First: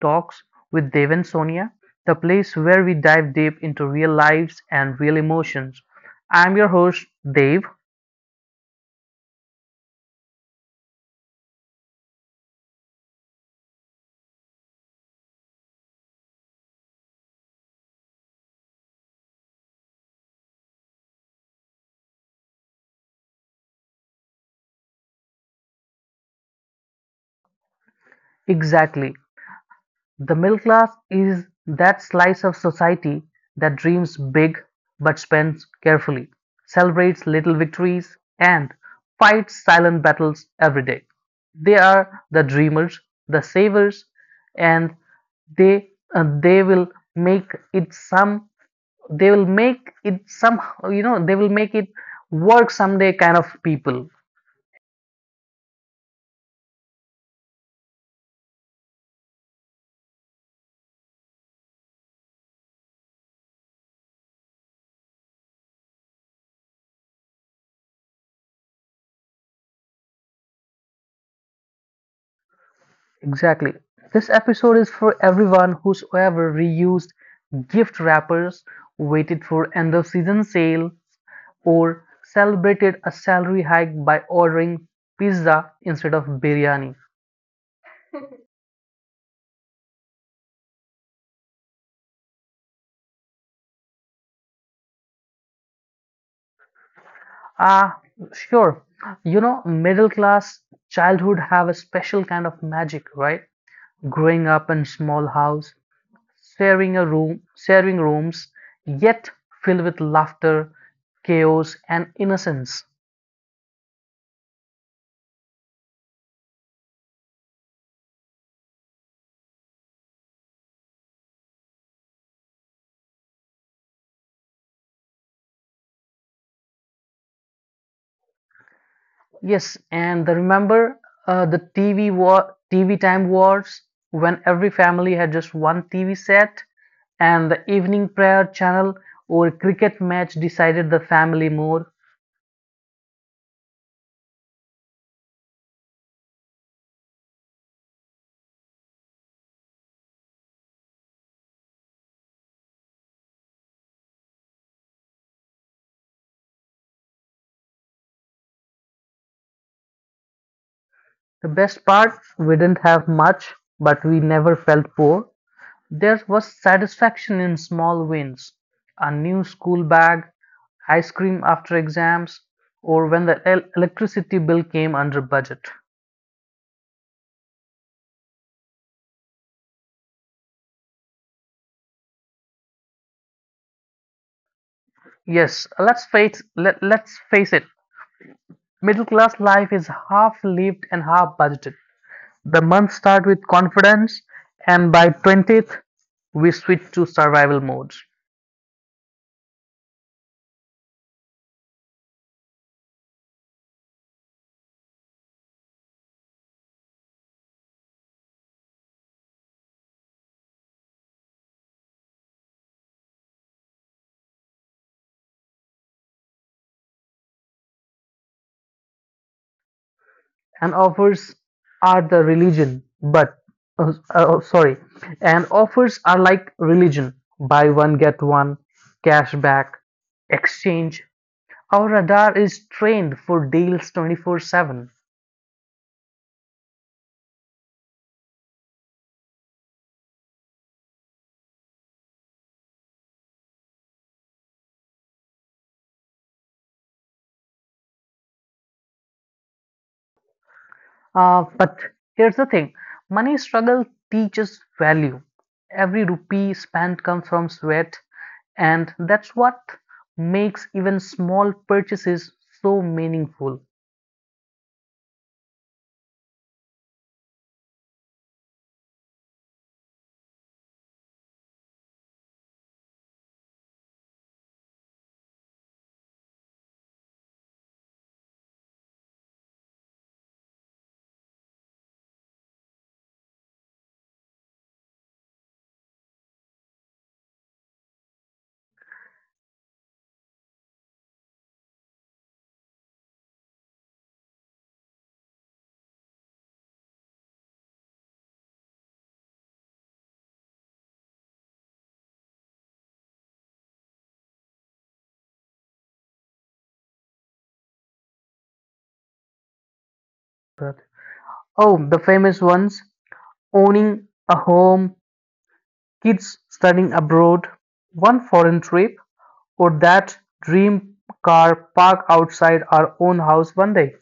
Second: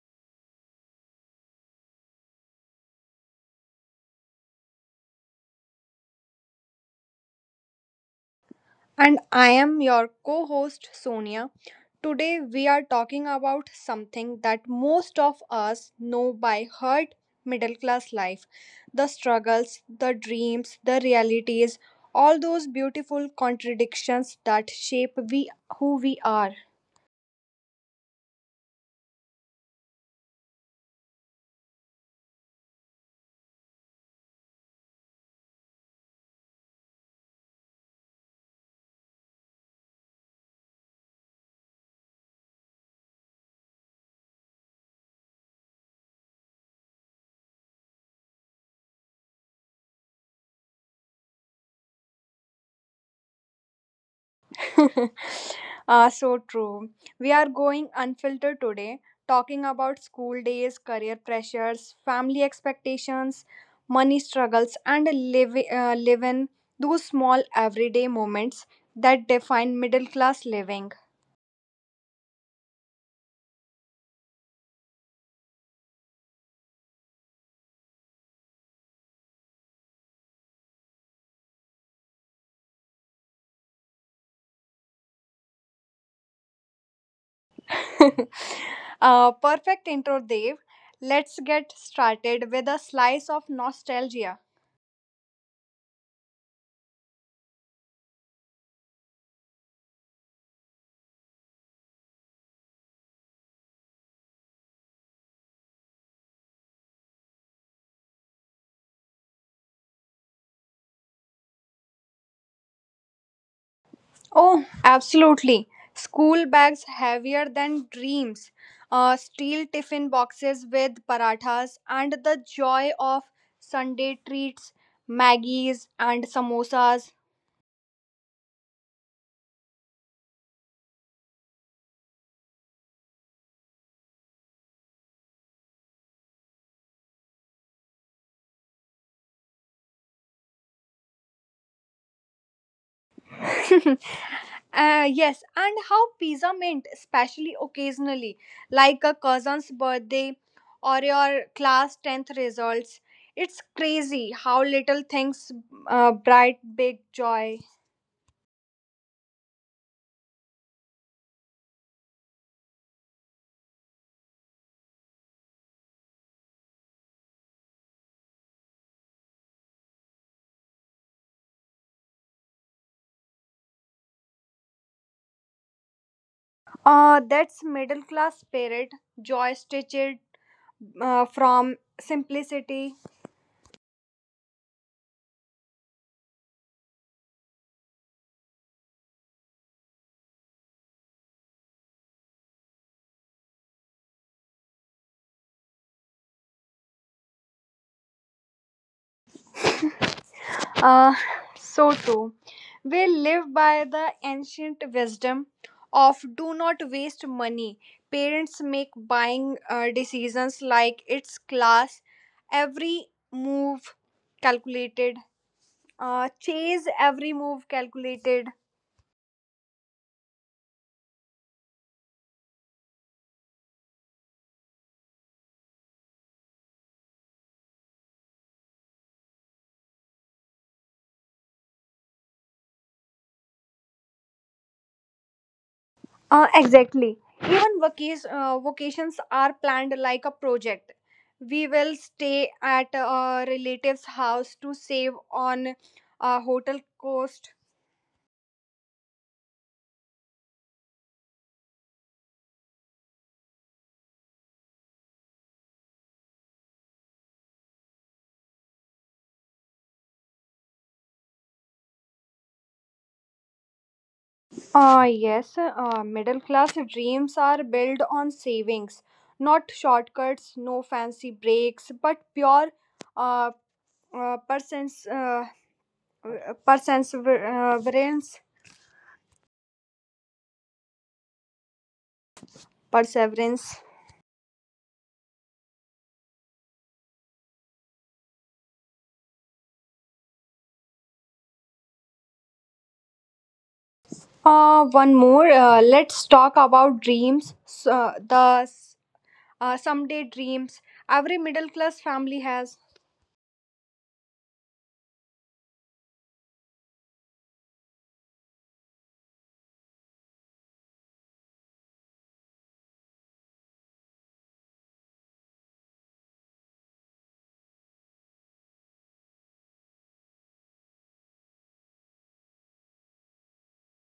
Talks with Dev and Sonia, the place where we dive deep into real lives and real emotions. I'm your host, Dave. And I am your co host Sonia. Today we are talking about something that most of us know by heart, middle class life, the struggles, the dreams, the realities, all those beautiful contradictions that shape we, who we are. Exactly. The middle class is that slice of society that dreams big but spends carefully, celebrates little victories, and fights silent battles every day. They are the dreamers, the savers, and they they will make it some they will make it somehow, they will make it work someday kind of people. Ah, so true. We are going unfiltered today, talking about school days, career pressures, family expectations, money struggles, and live-in. Those small everyday moments that define middle class living. Exactly, this episode is for everyone who's ever reused gift wrappers, waited for end of season sale, or celebrated a salary hike by ordering pizza instead of biryani. Perfect intro, Dev. Let's get started with a slice of nostalgia. Ah, sure. You know, middle class childhood have a special kind of magic, right? Growing up in small house, sharing a room, sharing rooms, yet filled with laughter, chaos, and innocence. Oh, absolutely. School bags heavier than dreams, steel tiffin boxes with parathas, and the joy of Sunday treats, Maggies, and samosas. Yes, and remember, the TV war, TV time wars, when every family had just one TV set, and the evening prayer channel or a cricket match decided the family more. Yes, and how pizza meant, especially occasionally, like a cousin's birthday or your class 10th results. It's crazy how little things bright big joy. The best part, we didn't have much, but we never felt poor. There was satisfaction in small wins: a new school bag, ice cream after exams, or when the electricity bill came under budget. That's middle class spirit, joy stitched from simplicity. Yes, let's face it. Middle class life is half lived and half budgeted. The month start with confidence, and by 20th we switch to survival mode. Uh, so too, we live by the ancient wisdom of do not waste money. Parents make buying decisions like its class, every move calculated. Chase every move calculated. And offers are the religion but oh, sorry And offers are like religion: buy one, get one, cashback, exchange. Our radar is trained for deals 24/7. Exactly. Even vacations are planned like a project. We will stay at a relative's house to save on a hotel cost. But here's the thing: money struggle teaches value. Every rupee spent comes from sweat, and that's what makes even small purchases so meaningful. Yes, middle class dreams are built on savings, not shortcuts, no fancy breaks, but pure uh, uh, persons, uh, perseverance. Perseverance. One more. Let's talk about dreams. So, the someday dreams every middle class family has. But- oh, the famous ones: owning a home, kids studying abroad, one foreign trip, or that dream car parked outside our own house one day.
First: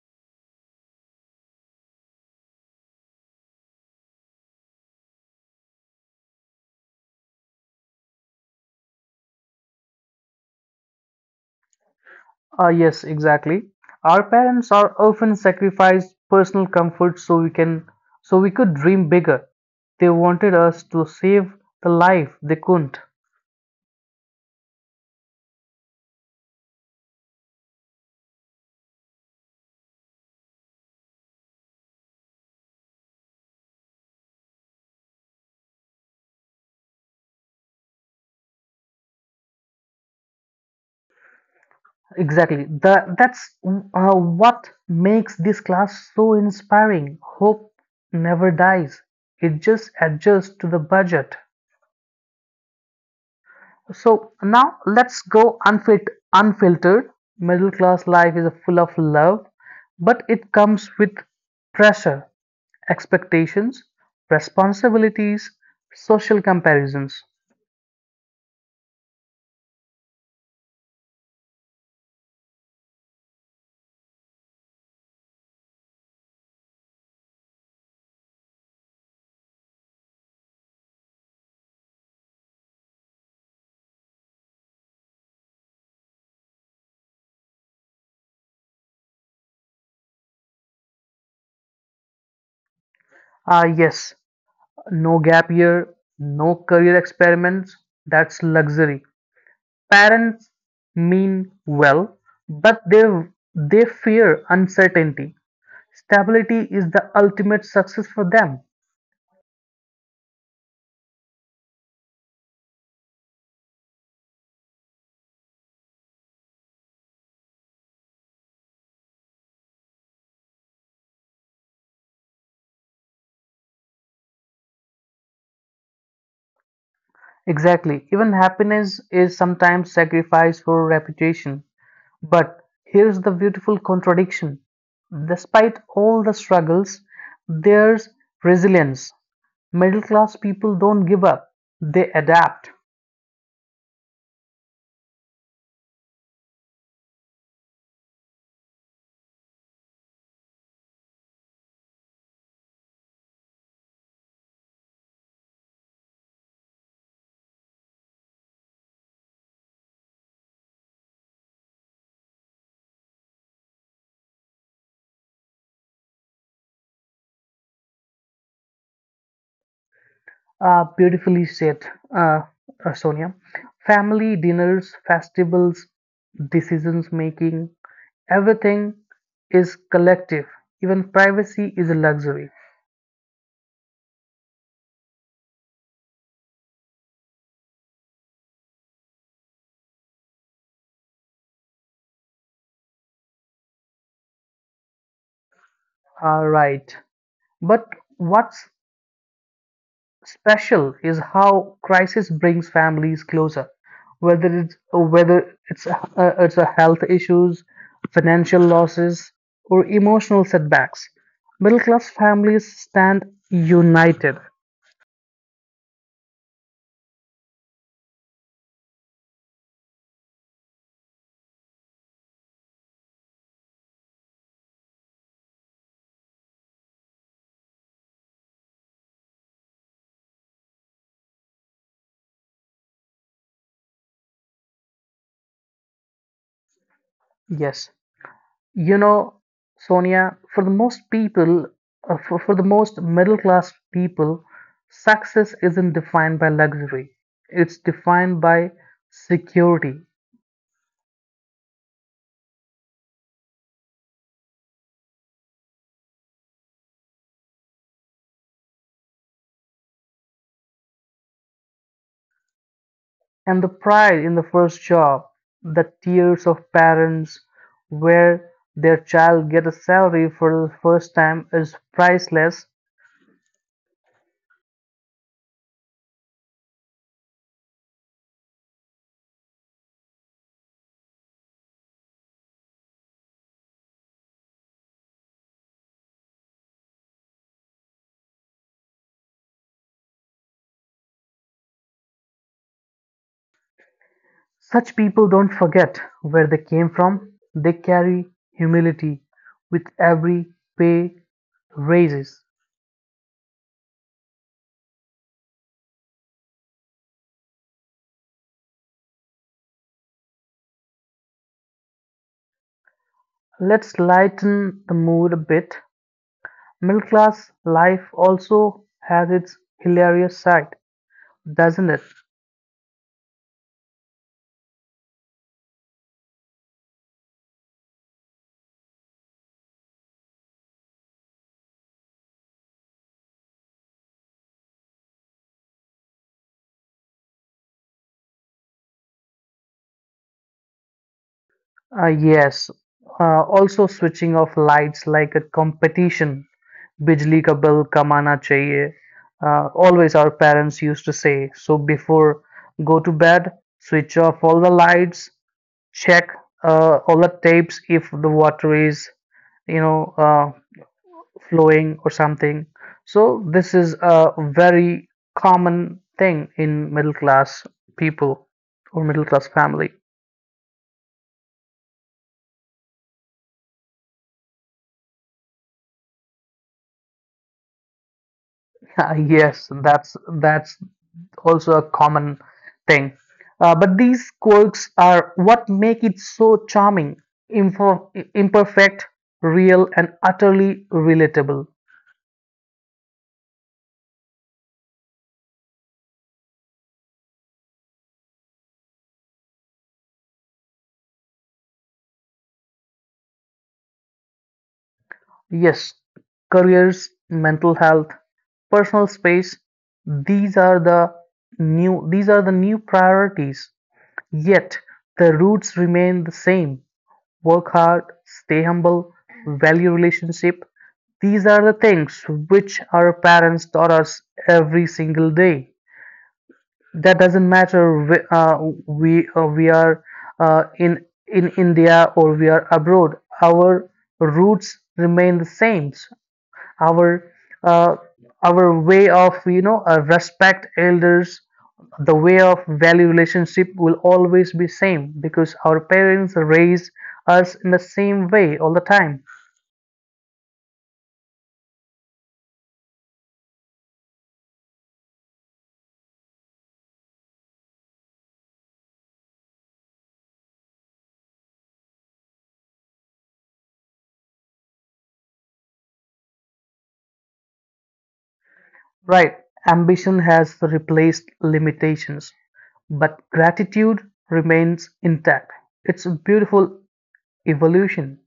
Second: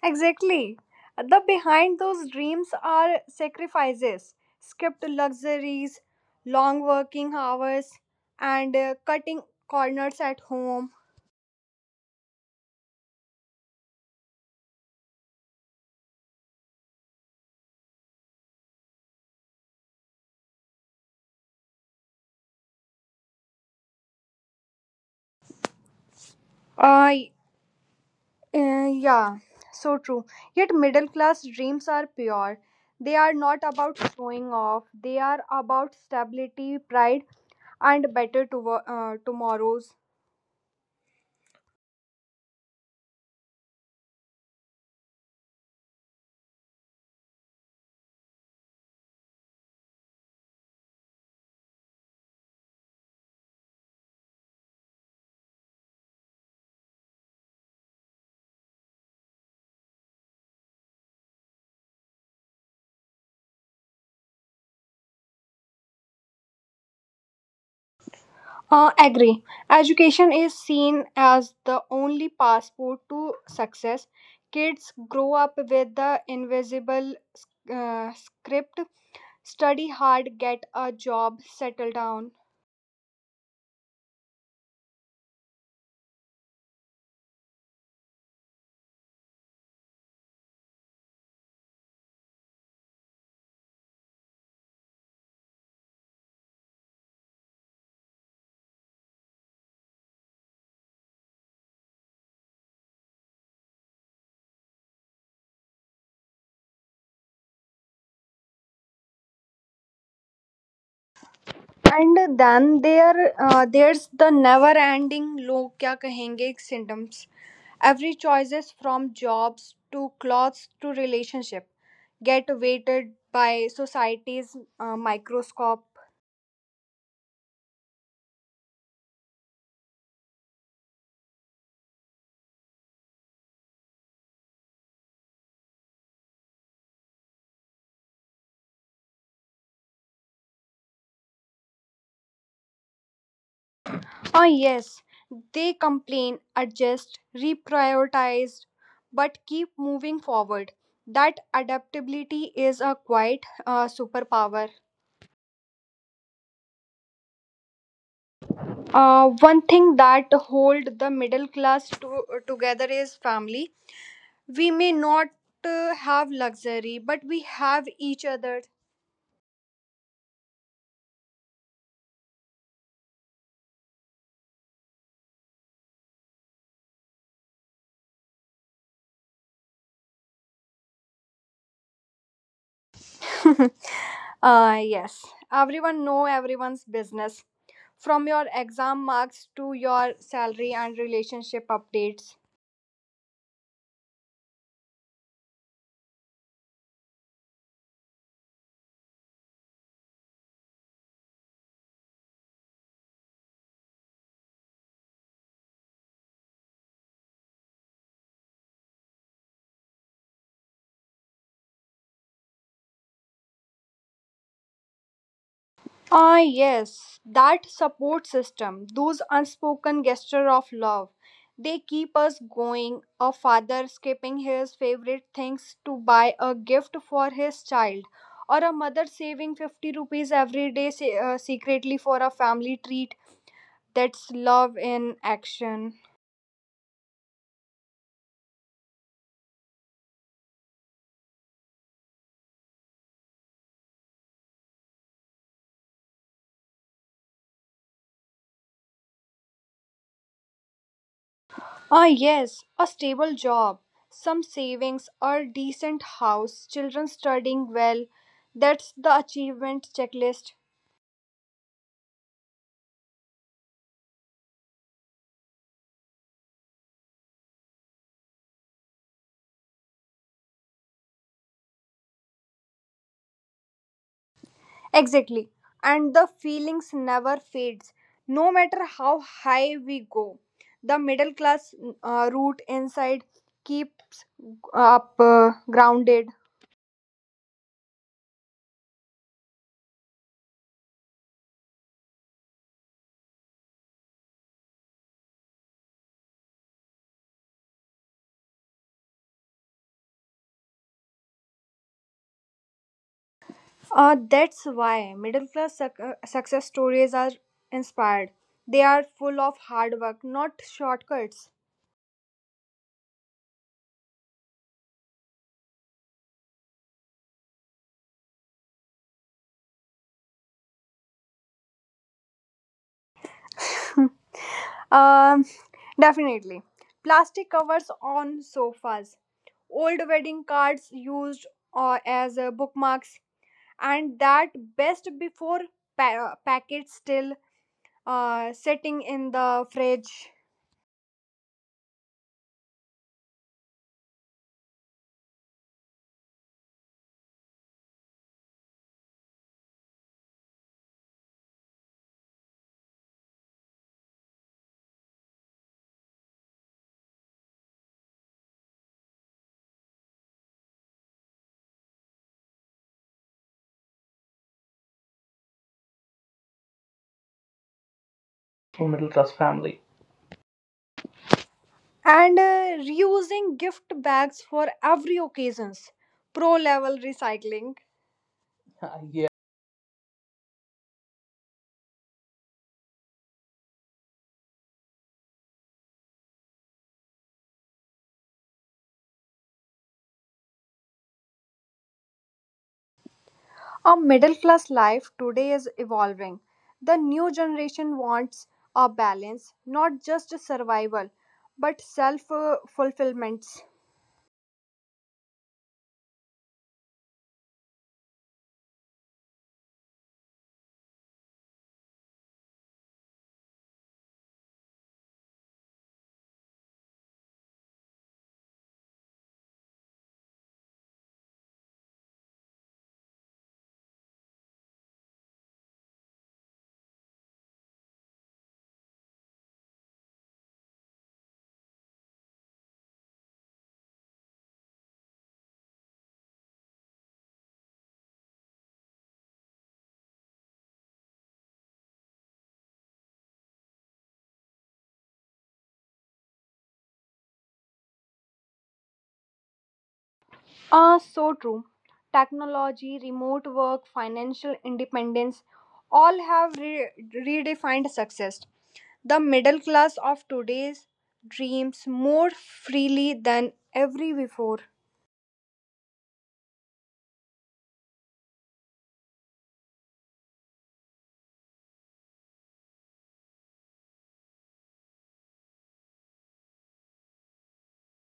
Exactly. The behind those dreams are sacrifices, skipped luxuries, long working hours, and cutting corners at home. Ah, yes, exactly. Our parents are often sacrificed personal comfort so we can so we could dream bigger. They wanted us to save the life they couldn't. Uh, yeah, so true. Yet middle class dreams are pure. They are not about showing off. They are about stability, pride, and better tomorrows. Exactly. That's what makes this class so inspiring. Hope never dies. It just adjusts to the budget. So now let's go unfiltered. Middle class life is full of love, but it comes with pressure, expectations, responsibilities, social comparisons. Agree. Education is seen as the only passport to success. Kids grow up with the invisible script, study hard, get a job, settle down. Ah, yes, no gap year, no career experiments. That's luxury. Parents mean well, but they fear uncertainty. Stability is the ultimate success for them. And then there's the never-ending "log क्या कहेंगे" symptoms. Every choices from jobs to clothes to relationship get weighted by society's microscope. Exactly. Even happiness is sometimes sacrificed for reputation. But here's the beautiful contradiction. Despite all the struggles, there's resilience. Middle class people don't give up, they adapt. Oh yes, they complain, adjust, reprioritize, but keep moving forward. That adaptability is a quite superpower. One thing that hold the middle class together is family. We may not have luxury, but we have each other. Beautifully said, uh, Sonia. Family dinners, festivals, decisions making, everything is collective. Even privacy is a luxury. Yes, everyone know everyone's business, from your exam marks to your salary and relationship updates. All right. But what's special is how crisis brings families closer, whether it's a health issues, financial losses, or emotional setbacks. Middle class families stand united. Ah, yes, that support system, those unspoken gestures of love, they keep us going. A father skipping his favorite things to buy a gift for his child, or a mother saving 50 rupees every day secretly for a family treat. That's love in action. Yes, you know, Sonia, for the most people, for the most middle class people, success isn't defined by luxury. It's defined by security. Ah, yes, a stable job, some savings, a decent house, children studying well. That's the achievement checklist. And the pride in the first job, the tears of parents where their child get a salary for the first time is priceless. Exactly. And the feelings never fades. No matter how high we go, the middle class root inside keeps up grounded. Such people don't forget where they came from. They carry humility with every pay raises. That's why middle class success stories are inspired. They are full of hard work, not shortcuts. Let's lighten the mood a bit. Middle class life also has its hilarious side, doesn't it? Um, Definitely. Plastic covers on sofas, old wedding cards used as bookmarks, and that best before packet still sitting in the fridge, Yes, also switching off lights like a competition. बिजली का bill कमाना चाहिए always our parents use to say so before go to bed switch off all the lights. Check all the tapes if the water is, you know uh, flowing or something. So this is a very common thing in middle class people or middle class family. and reusing gift bags for every occasions, pro level recycling. Yes, that's also a common thing. But these quirks are what make it so charming, imper- imperfect, real, and utterly relatable. A middle class life today is evolving. The new generation wants a balance, not just survival, but self fulfillments. Yes, careers, mental health, personal space, these are the these are the new priorities. Yet the roots remain the same. Work hard, stay humble, value relationship. These are the things which our parents taught us every single day. That doesn't matter, we are in India or we are abroad. Our roots remain the same. Our uh, our way of, respect elders, the way of value relationship will always be same because our parents raise us in the same way all the time. So true. Technology, remote work, financial independence all have redefined success. The middle class of today's dreams more freely than ever before. Right, ambition has replaced limitations, but gratitude remains intact. It's a beautiful evolution.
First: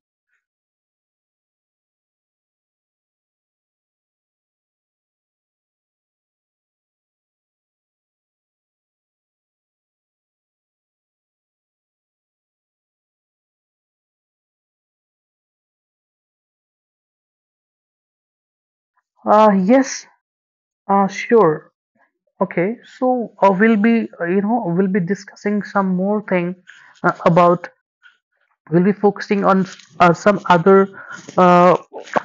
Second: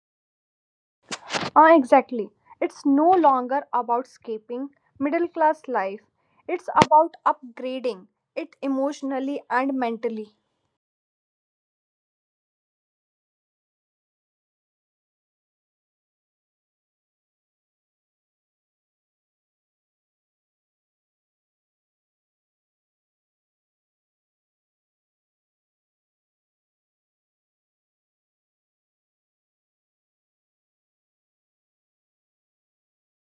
Ah, exactly. It's no longer about escaping middle class life. It's about upgrading it emotionally and mentally. Yes, sure. Okay, so we'll be, we'll be discussing some more thing, about we'll be focusing on some other uh,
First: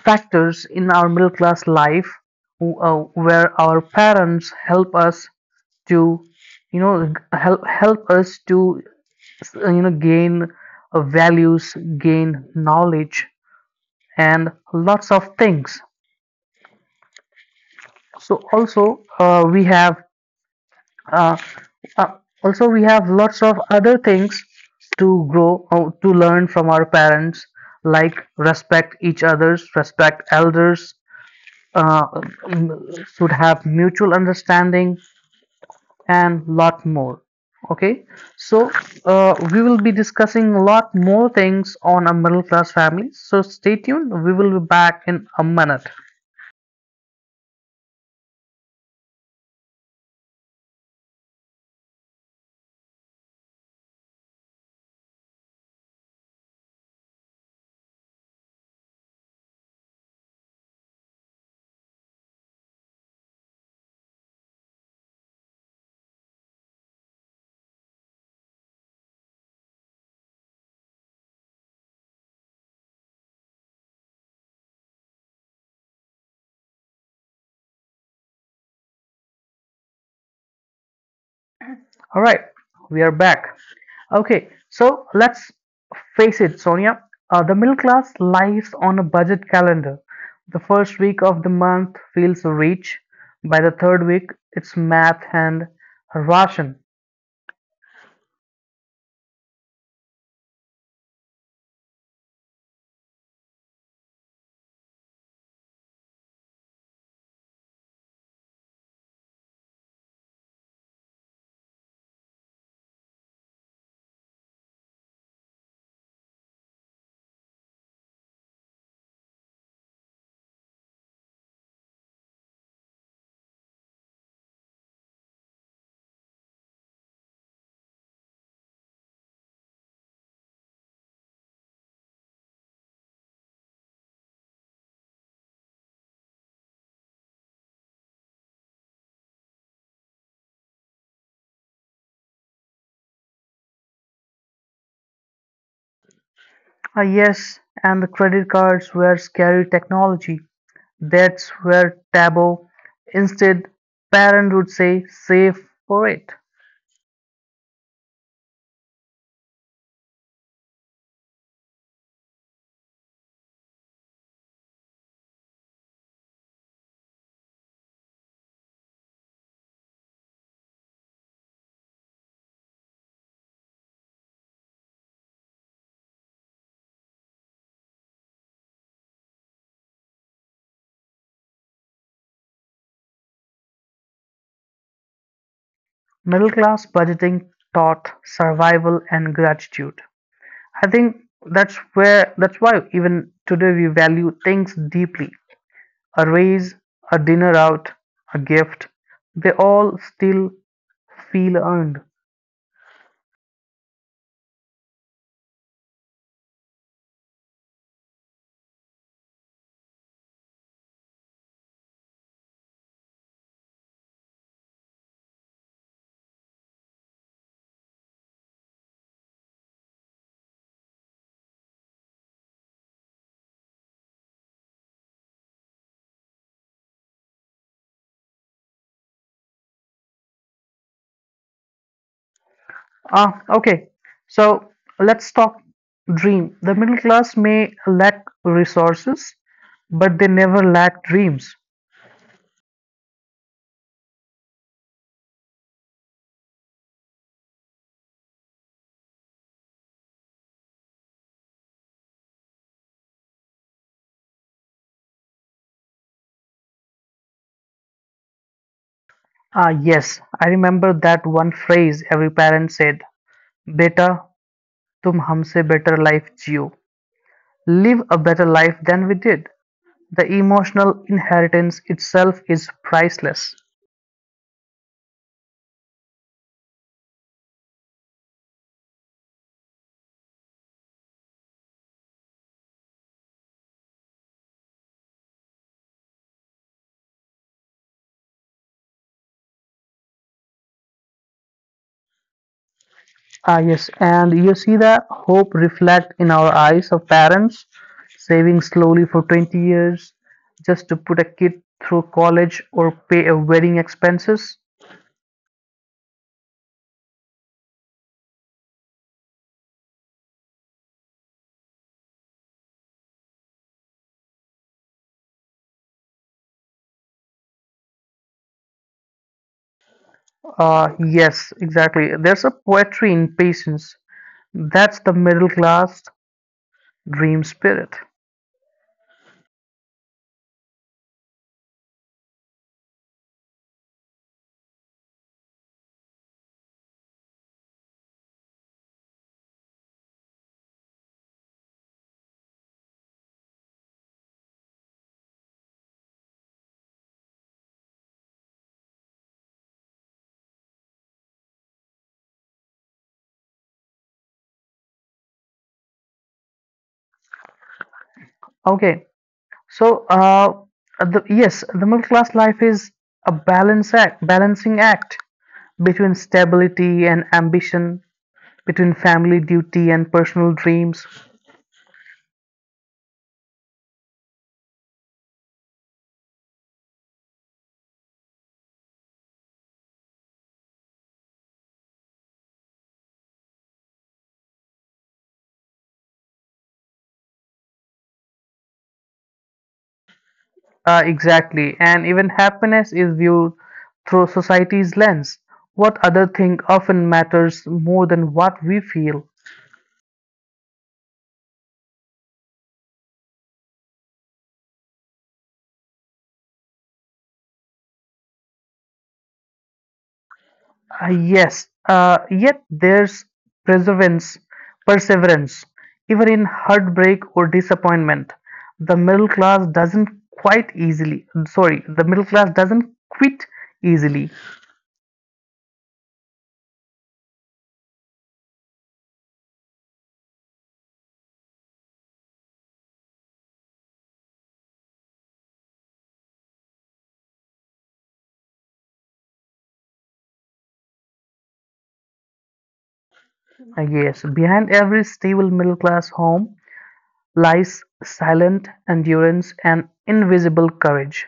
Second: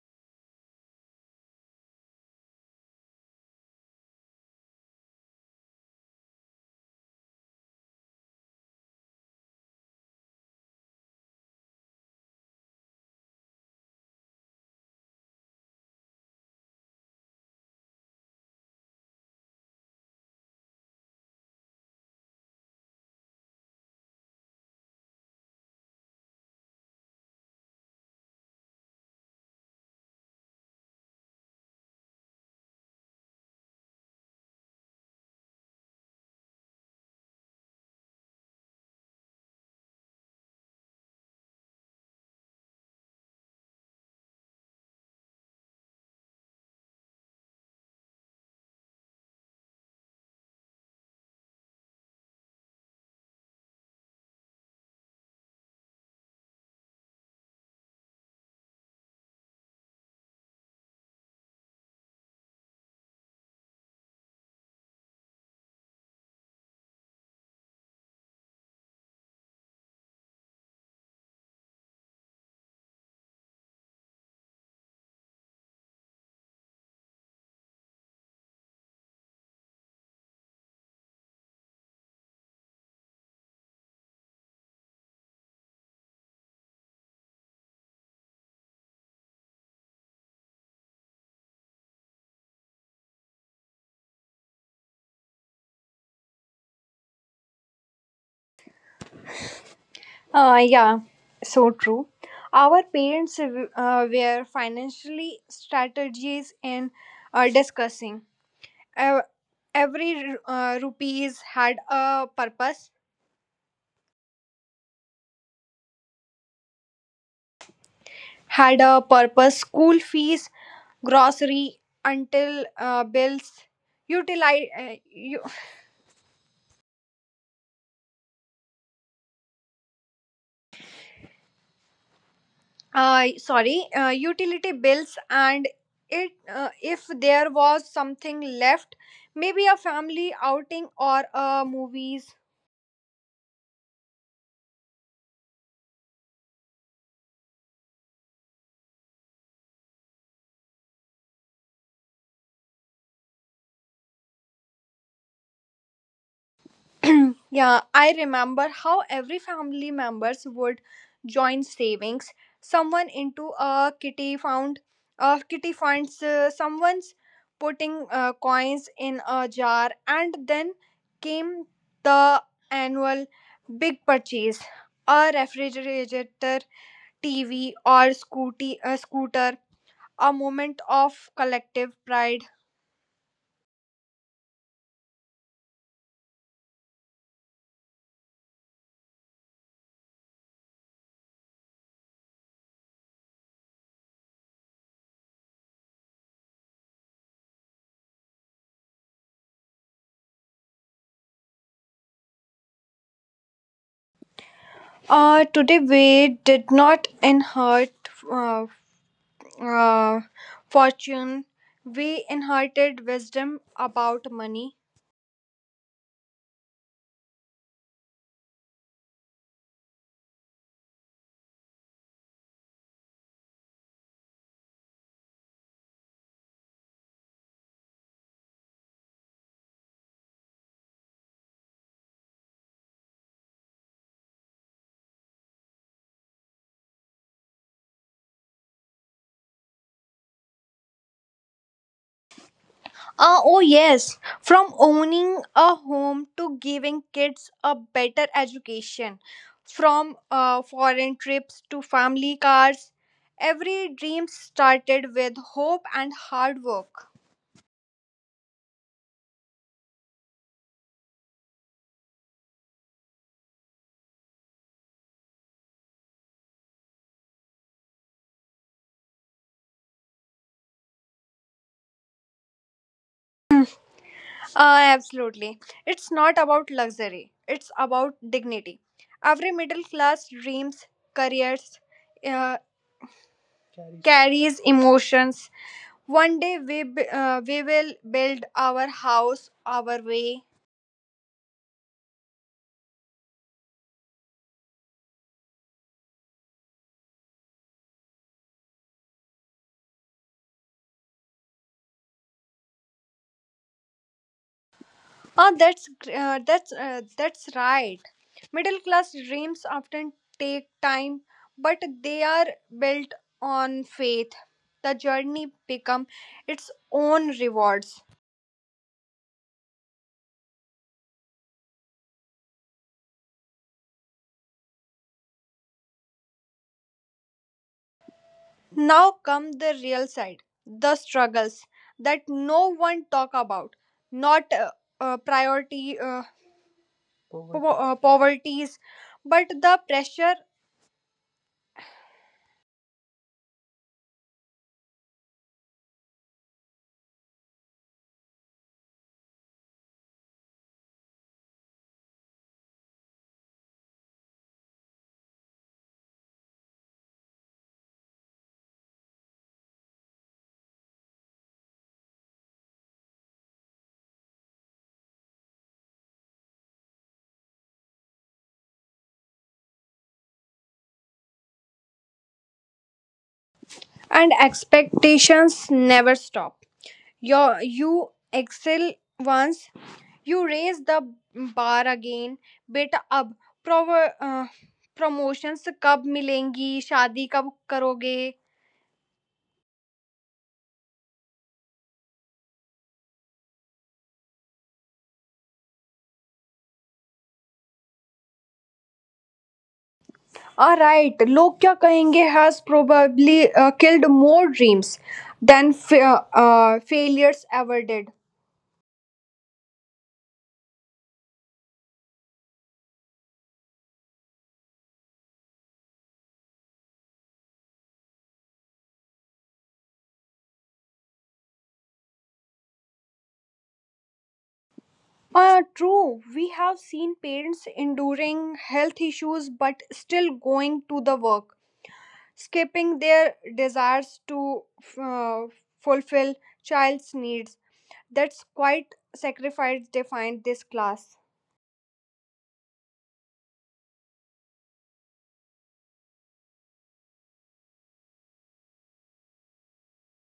factors in our middle class life, where our parents help us to, you know help us to, gain values, gain knowledge, and lots of things. So also uh, we have Uh, uh, also, we have lots of other things to grow or to learn from our parents, like respect each other's, respect elders, uh, um, should have mutual understanding, and lot more. Okay, so we will be discussing a lot more things on a middle class family. So stay tuned. We will be back in a minute. All right, we are back. Okay, so let's face it, Sonia. The middle class lives on a budget calendar. The first week of the month feels rich. By the third week, it's math and ration. Yeah, so true. Our parents were financially strategies in discussing. Uh, every rupees had a purpose. Had a purpose. School fees, grocery, until bills, utility. Sorry, utility bills, and it. If there was something left, maybe a family outing or a movies. Ah, yes, and the credit cards were scary technology. Debts were taboo. Instead, parent would say, save for it. Yeah, I remember how every family members would join savings, someone into a kitty funds, someone's putting coins in a jar, and then came the annual big purchase, a refrigerator, TV, or scooty, a scooter. A moment of collective pride. Middle class budgeting taught survival and gratitude. I think that's why even today we value things deeply. A raise, a dinner out, a gift, they all still feel earned. Today we did not inherit uh, fortune. We inherited wisdom about money. Ah, okay. So let's talk dream. The middle class may lack resources, but they never lack dreams. Oh, yes, from owning a home to giving kids a better education, from foreign trips to family cars. Every dream started with hope and hard work. Ah, yes, I remember that one phrase every parent said: Beta, tum humse better life jiyo. Live a better life than we did. The emotional inheritance itself is priceless. Absolutely. It's not about luxury, it's about dignity. Every middle class dreams, careers, uh, carries emotions. One day we will build our house our way. Ah, yes, and you see the hope reflect in our eyes of parents saving slowly for 20 years just to put a kid through college or pay a wedding expenses. Oh, that's gr- that's right. Middle class dreams often take time, but they are built on faith. The journey become its own rewards. Yes, exactly. There's a poetry in patience. That's the middle class dream spirit. Now come the real side, the struggles that no one talk about, not priority poverty, poverties, but the pressure Okay, so yes, the middle class life is balancing act between stability and ambition, between family duty and personal dreams. and expectations never stop. You excel once, you raise the bar again, beta ab prover, uh, promotions कब मिलेंगी शादी कब करोगे. Exactly. And even happiness is viewed through society's lens. What other thing often matters more than what we feel? All right, लोग क्या कहेंगे has probably killed more dreams than failures ever did. Yes, yet there's perseverance, perseverance. Even in heartbreak or disappointment, the middle class doesn't quit easily. True, we have seen parents enduring health issues but still going to the work, skipping their desires to uh, fulfill child's needs. That's quite sacrifice defined this class. Yes, behind every stable middle class home lies silent endurance and invisible courage.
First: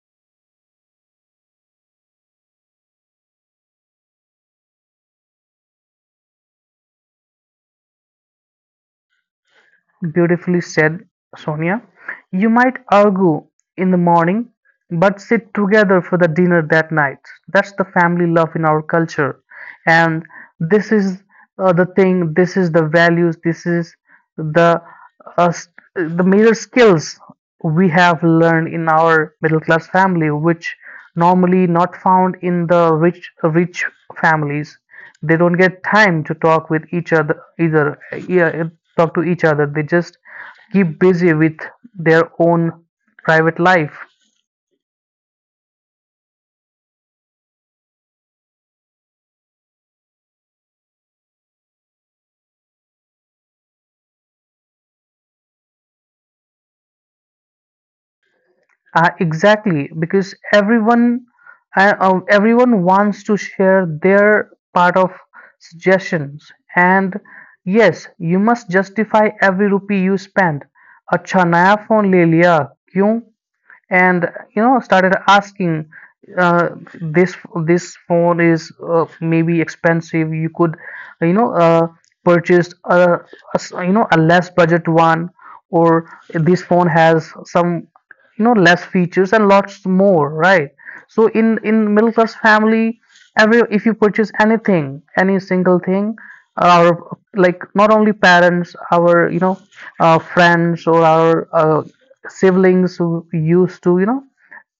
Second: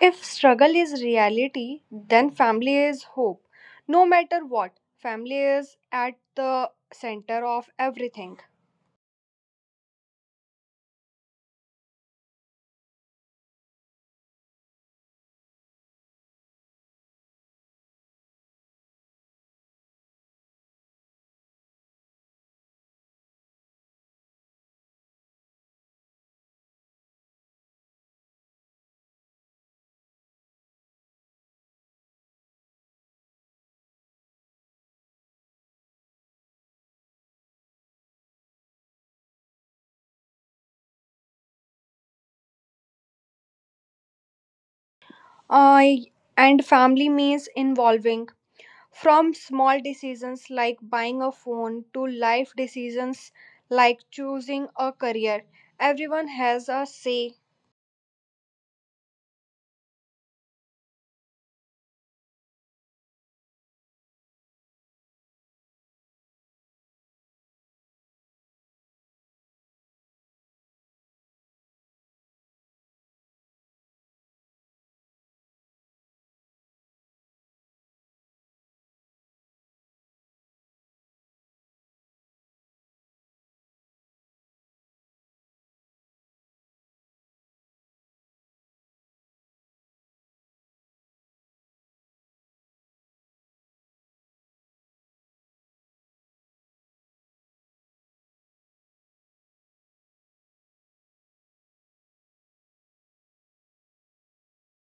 If struggle is reality, then family is hope. No matter what, family is at the center of everything. Beautifully said, Sonia. You might argue in the morning but sit together for the dinner that night. That's the family love in our culture, and this is the thing. This is the values. This is the uh, s- the major skills we have learned in our middle class family, which normally not found in the rich families. They don't get time to talk with each other either. Yeah, talk to each other. They just keep busy with their own private life. I And family means involving from small decisions like buying a phone to life decisions like choosing a career. Everyone has a say. Exactly, because everyone wants to share their part of suggestions. And yes, you must justify every rupee you spend. अच्छा नया phone ले लिया क्यों. And, started asking, uh, this this phone is, maybe expensive. You could, you know uh, purchase a s- you know a less budget one, or this phone has some, less features and lots more, right? So in middle class family, every if you purchase anything, any single thing, our, like, not only parents, our, friends, or our siblings, who used to,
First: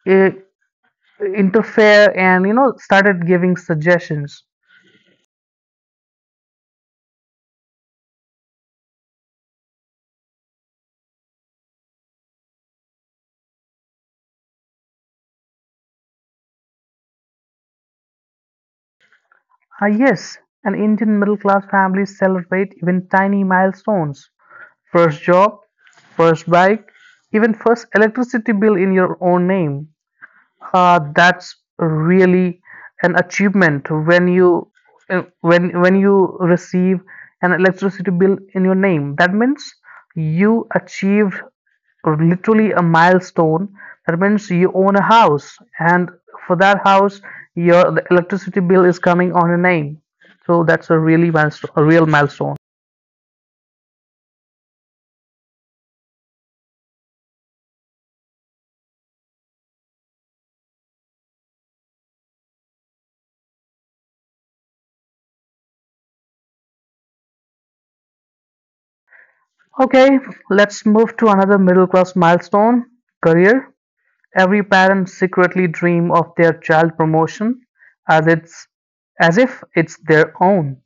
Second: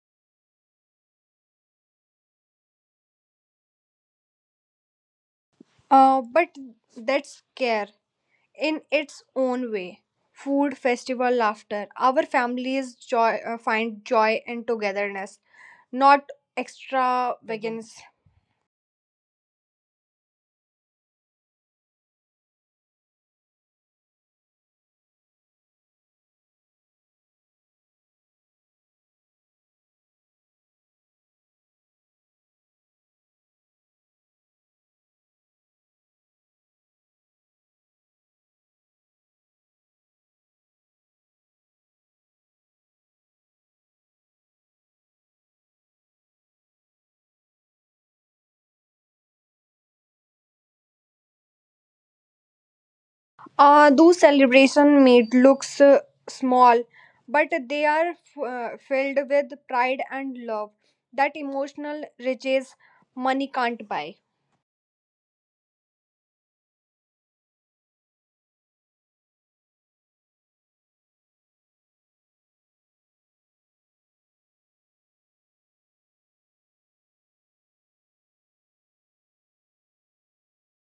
eh, interfere and, started giving suggestions. But that's care in its own way. Food, festival, laughter. Our families joy find joy in togetherness, not extravagance. Ah, yes, an Indian middle class family celebrate even tiny milestones: first job, first bike, even first electricity bill in your own name. That's really an achievement when you receive an electricity bill in your name. That means you achieved literally a milestone. That means you own a house, and for that house, your the electricity bill is coming on your name. So that's a real milestone. Those celebration made looks small, but they are filled with pride and love. That emotional riches money can't buy. Okay, let's move to another middle class milestone: career. Every parent secretly dream of their child promotion as it's as if it's their own.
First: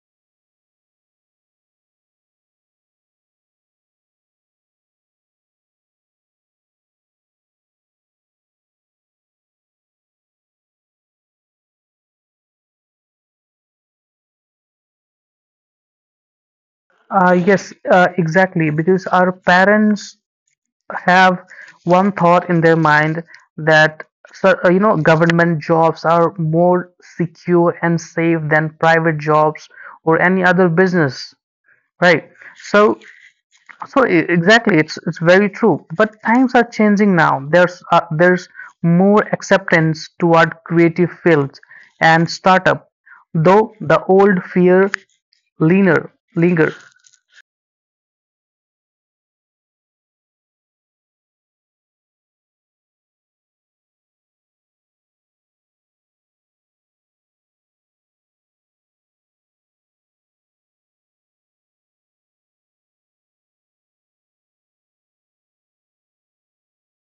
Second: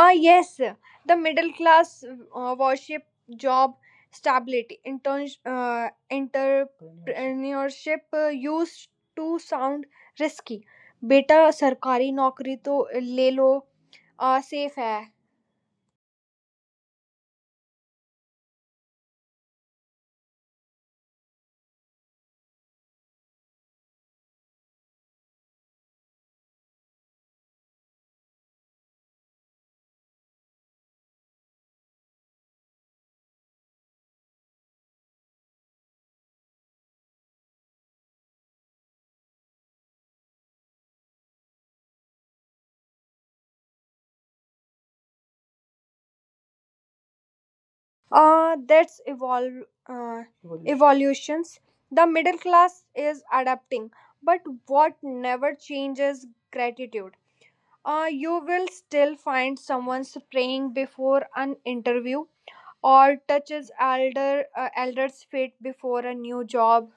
Ah, yes, the middle class worship job stability, interns entrepreneurship used to sound risky. बेटा सरकारी नौकरी तो ले लो आ, safe है. Yes, exactly. Because our parents have one thought in their mind that, sir, you know government jobs are more secure and safe than private jobs or any other business, right? So So, exactly, it's very true. But times are changing now. There's more acceptance toward creative fields and startup, though the old fear leaner linger. That's evolve uh, evolutions. The middle class is adapting, but what never changes, gratitude. You will still find someone praying before an interview or touches elders feet before a new job.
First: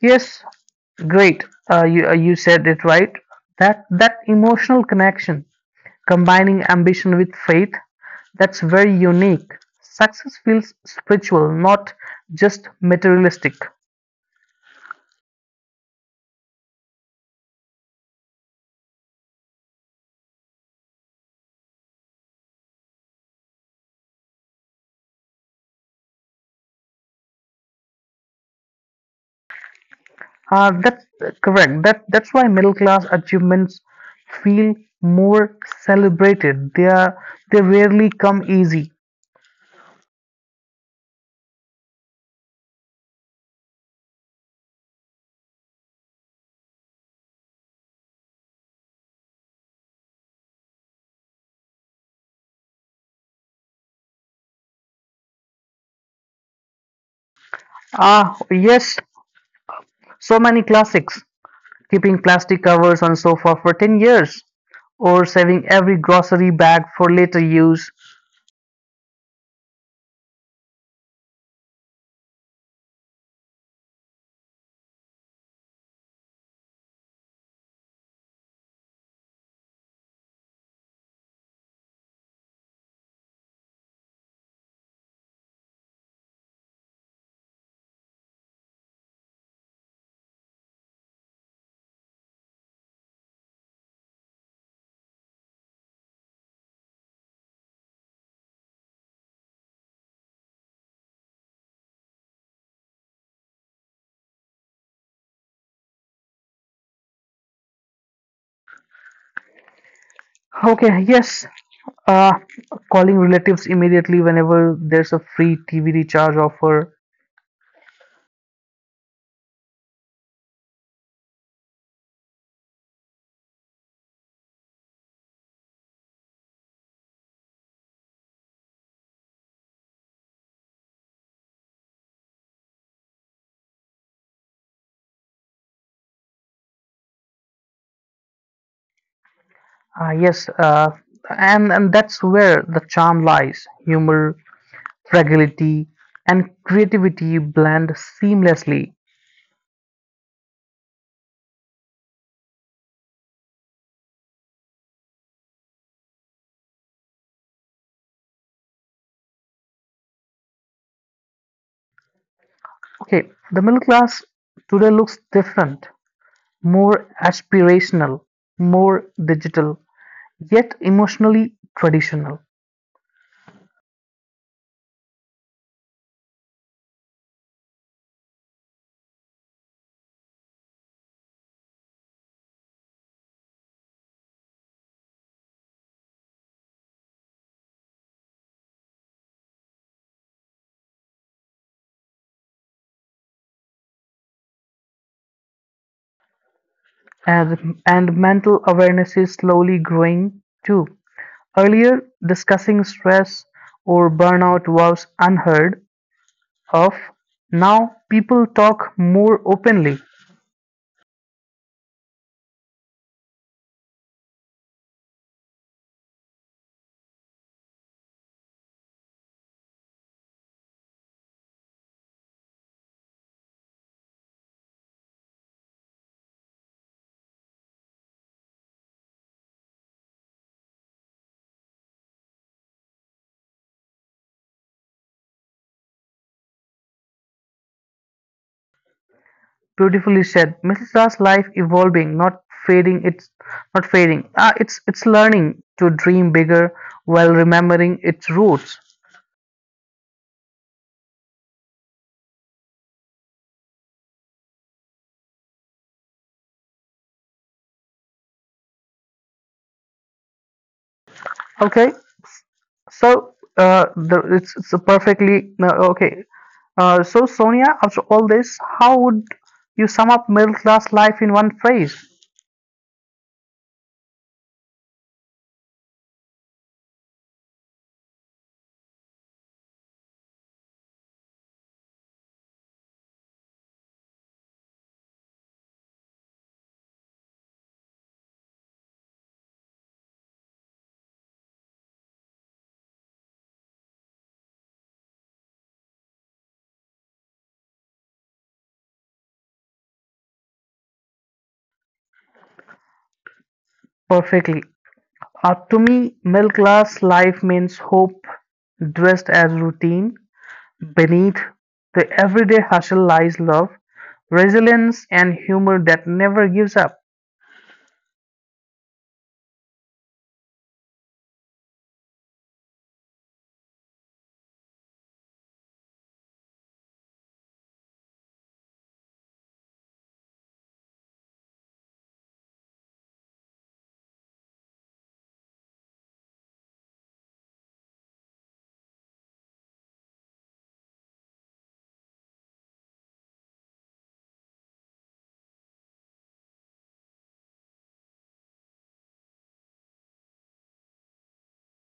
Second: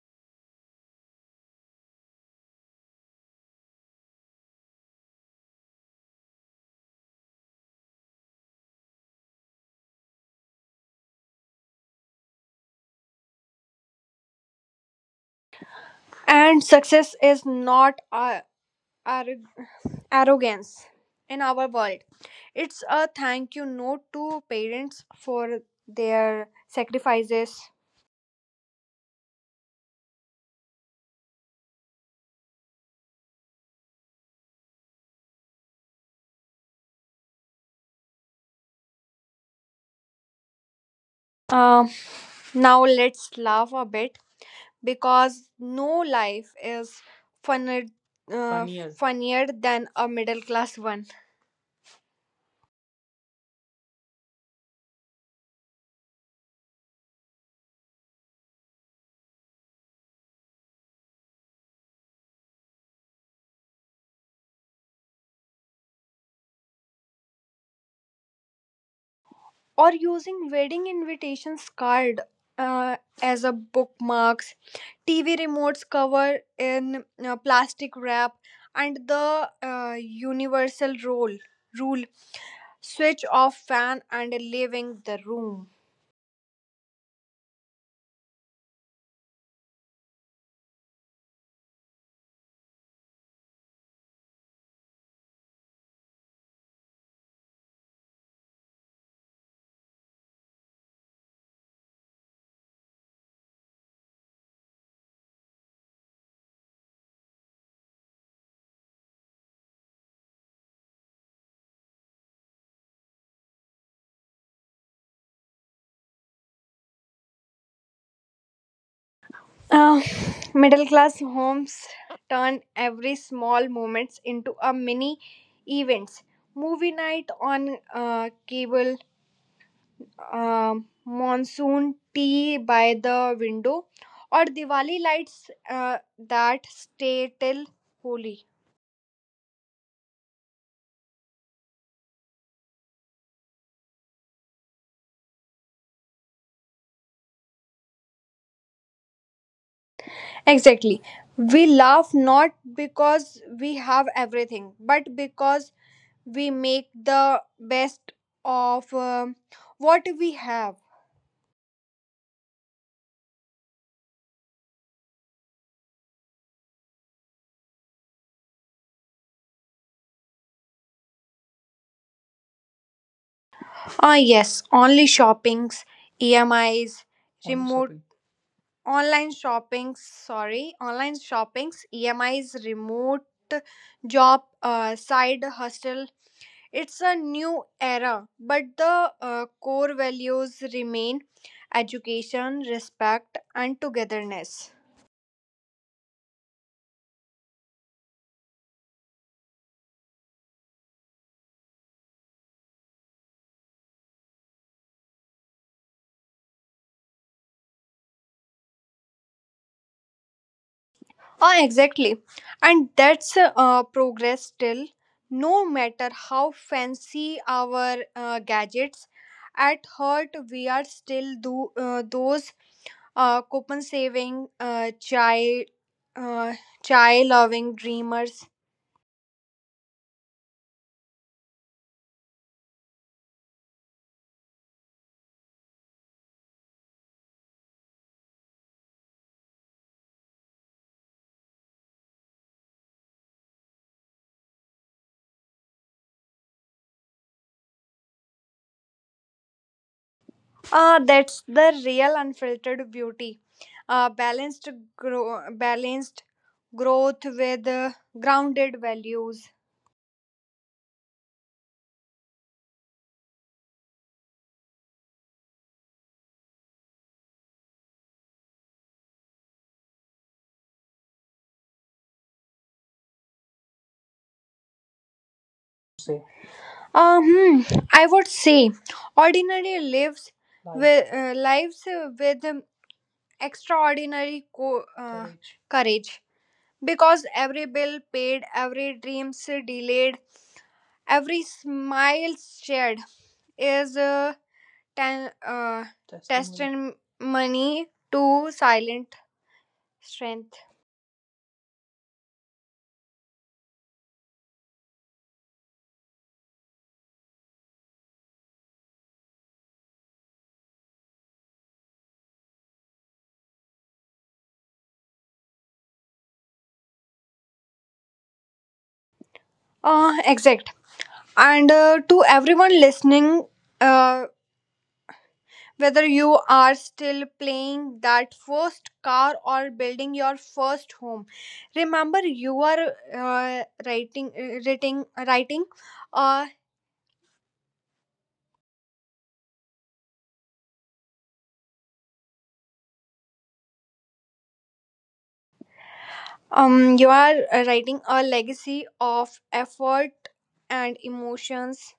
Yes, great. You said it right. That emotional connection, combining ambition with faith, that's very unique. Success feels spiritual, not just materialistic. And success is not arro- arrogance in our world. It's a thank you note to parents for their sacrifices. That's correct. That's why middle class achievements feel more celebrated. They rarely come easy. um, Now let's laugh a bit because no life is funner, funnier than a middle class one, Ah, yes, so many classics. Keeping plastic covers on sofa for 10 years, or saving every grocery bag for later use. or using wedding invitations card uh, as a bookmarks, TV remotes cover in plastic wrap, and the universal rule, switch off fan and leaving the room. Okay, yes. Uh, Calling relatives immediately whenever there's a free TV recharge offer. uh, Middle class homes turn every small moments into a mini events, movie night on cable, monsoon tea by the window, or Diwali lights that stay till Holi. Yes, and that's where the charm lies. Humor, fragility and creativity blend seamlessly. Exactly. We laugh not because we have everything, but because we make the best of what we have. Okay, the middle class today looks different, more aspirational, more digital, yet emotionally traditional. Ah, yes, only shoppings, EMIs, remote online shopping sorry online shoppings, emis, remote job, side hustle. It's a new era, but the core values remain, education, respect, and togetherness. And mental awareness is slowly growing too. Earlier, discussing stress or burnout was unheard of. Now, people talk more openly. Ah, exactly. And that's progress still. No matter how fancy our gadgets, at heart we are still those coupon saving, uh, chai loving dreamers. Beautifully said. Melissa's life evolving, not fading. It's not fading. Ah, it's learning to dream bigger while remembering its roots. Ah, that's the real unfiltered beauty. Uh, balanced, Balanced growth with grounded values. Okay, so, the, it's a perfectly no, okay. So, Sonia, after all this, how would you sum up middle class life in one phrase? Uh, hmm, I would say ordinary lives with extraordinary courage, because every bill paid, every dream delayed, every smile shared is a tan- uh, testimony. testimony to silent strength. Perfectly. To me, middle class life means hope dressed as routine. Beneath the everyday hustle lies love, resilience and humor that never gives up. Exact. And to everyone listening, uh, whether you are still playing that first car or building your first home, remember you are uh, writing a legacy of effort and emotions.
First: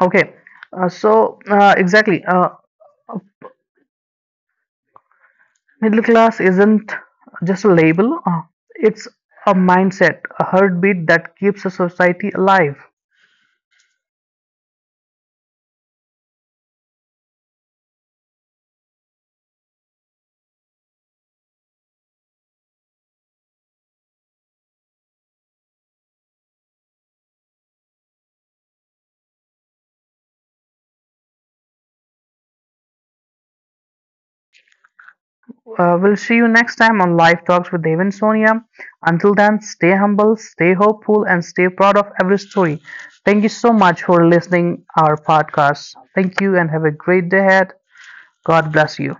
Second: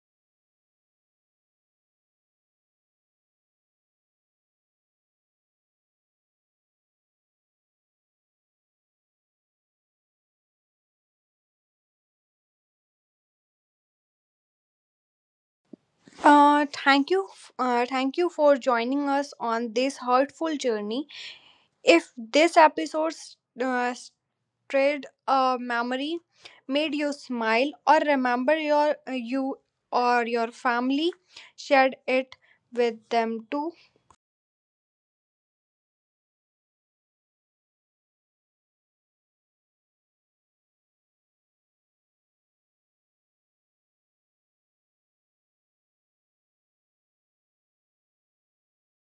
Okay, exactly, middle class isn't just a label. It's a mindset, a heartbeat that keeps a society alive. Thank you for joining us on this hurtful journey. If this episode uh, trade a memory made you smile or remember you or your family, shared it with them too. We'll see you next time on Live Talks with Dave and Sonia. Until then, stay humble, stay hopeful, and stay proud of every story. Thank you so much for listening our podcast. Thank you and have a great day ahead. God bless you.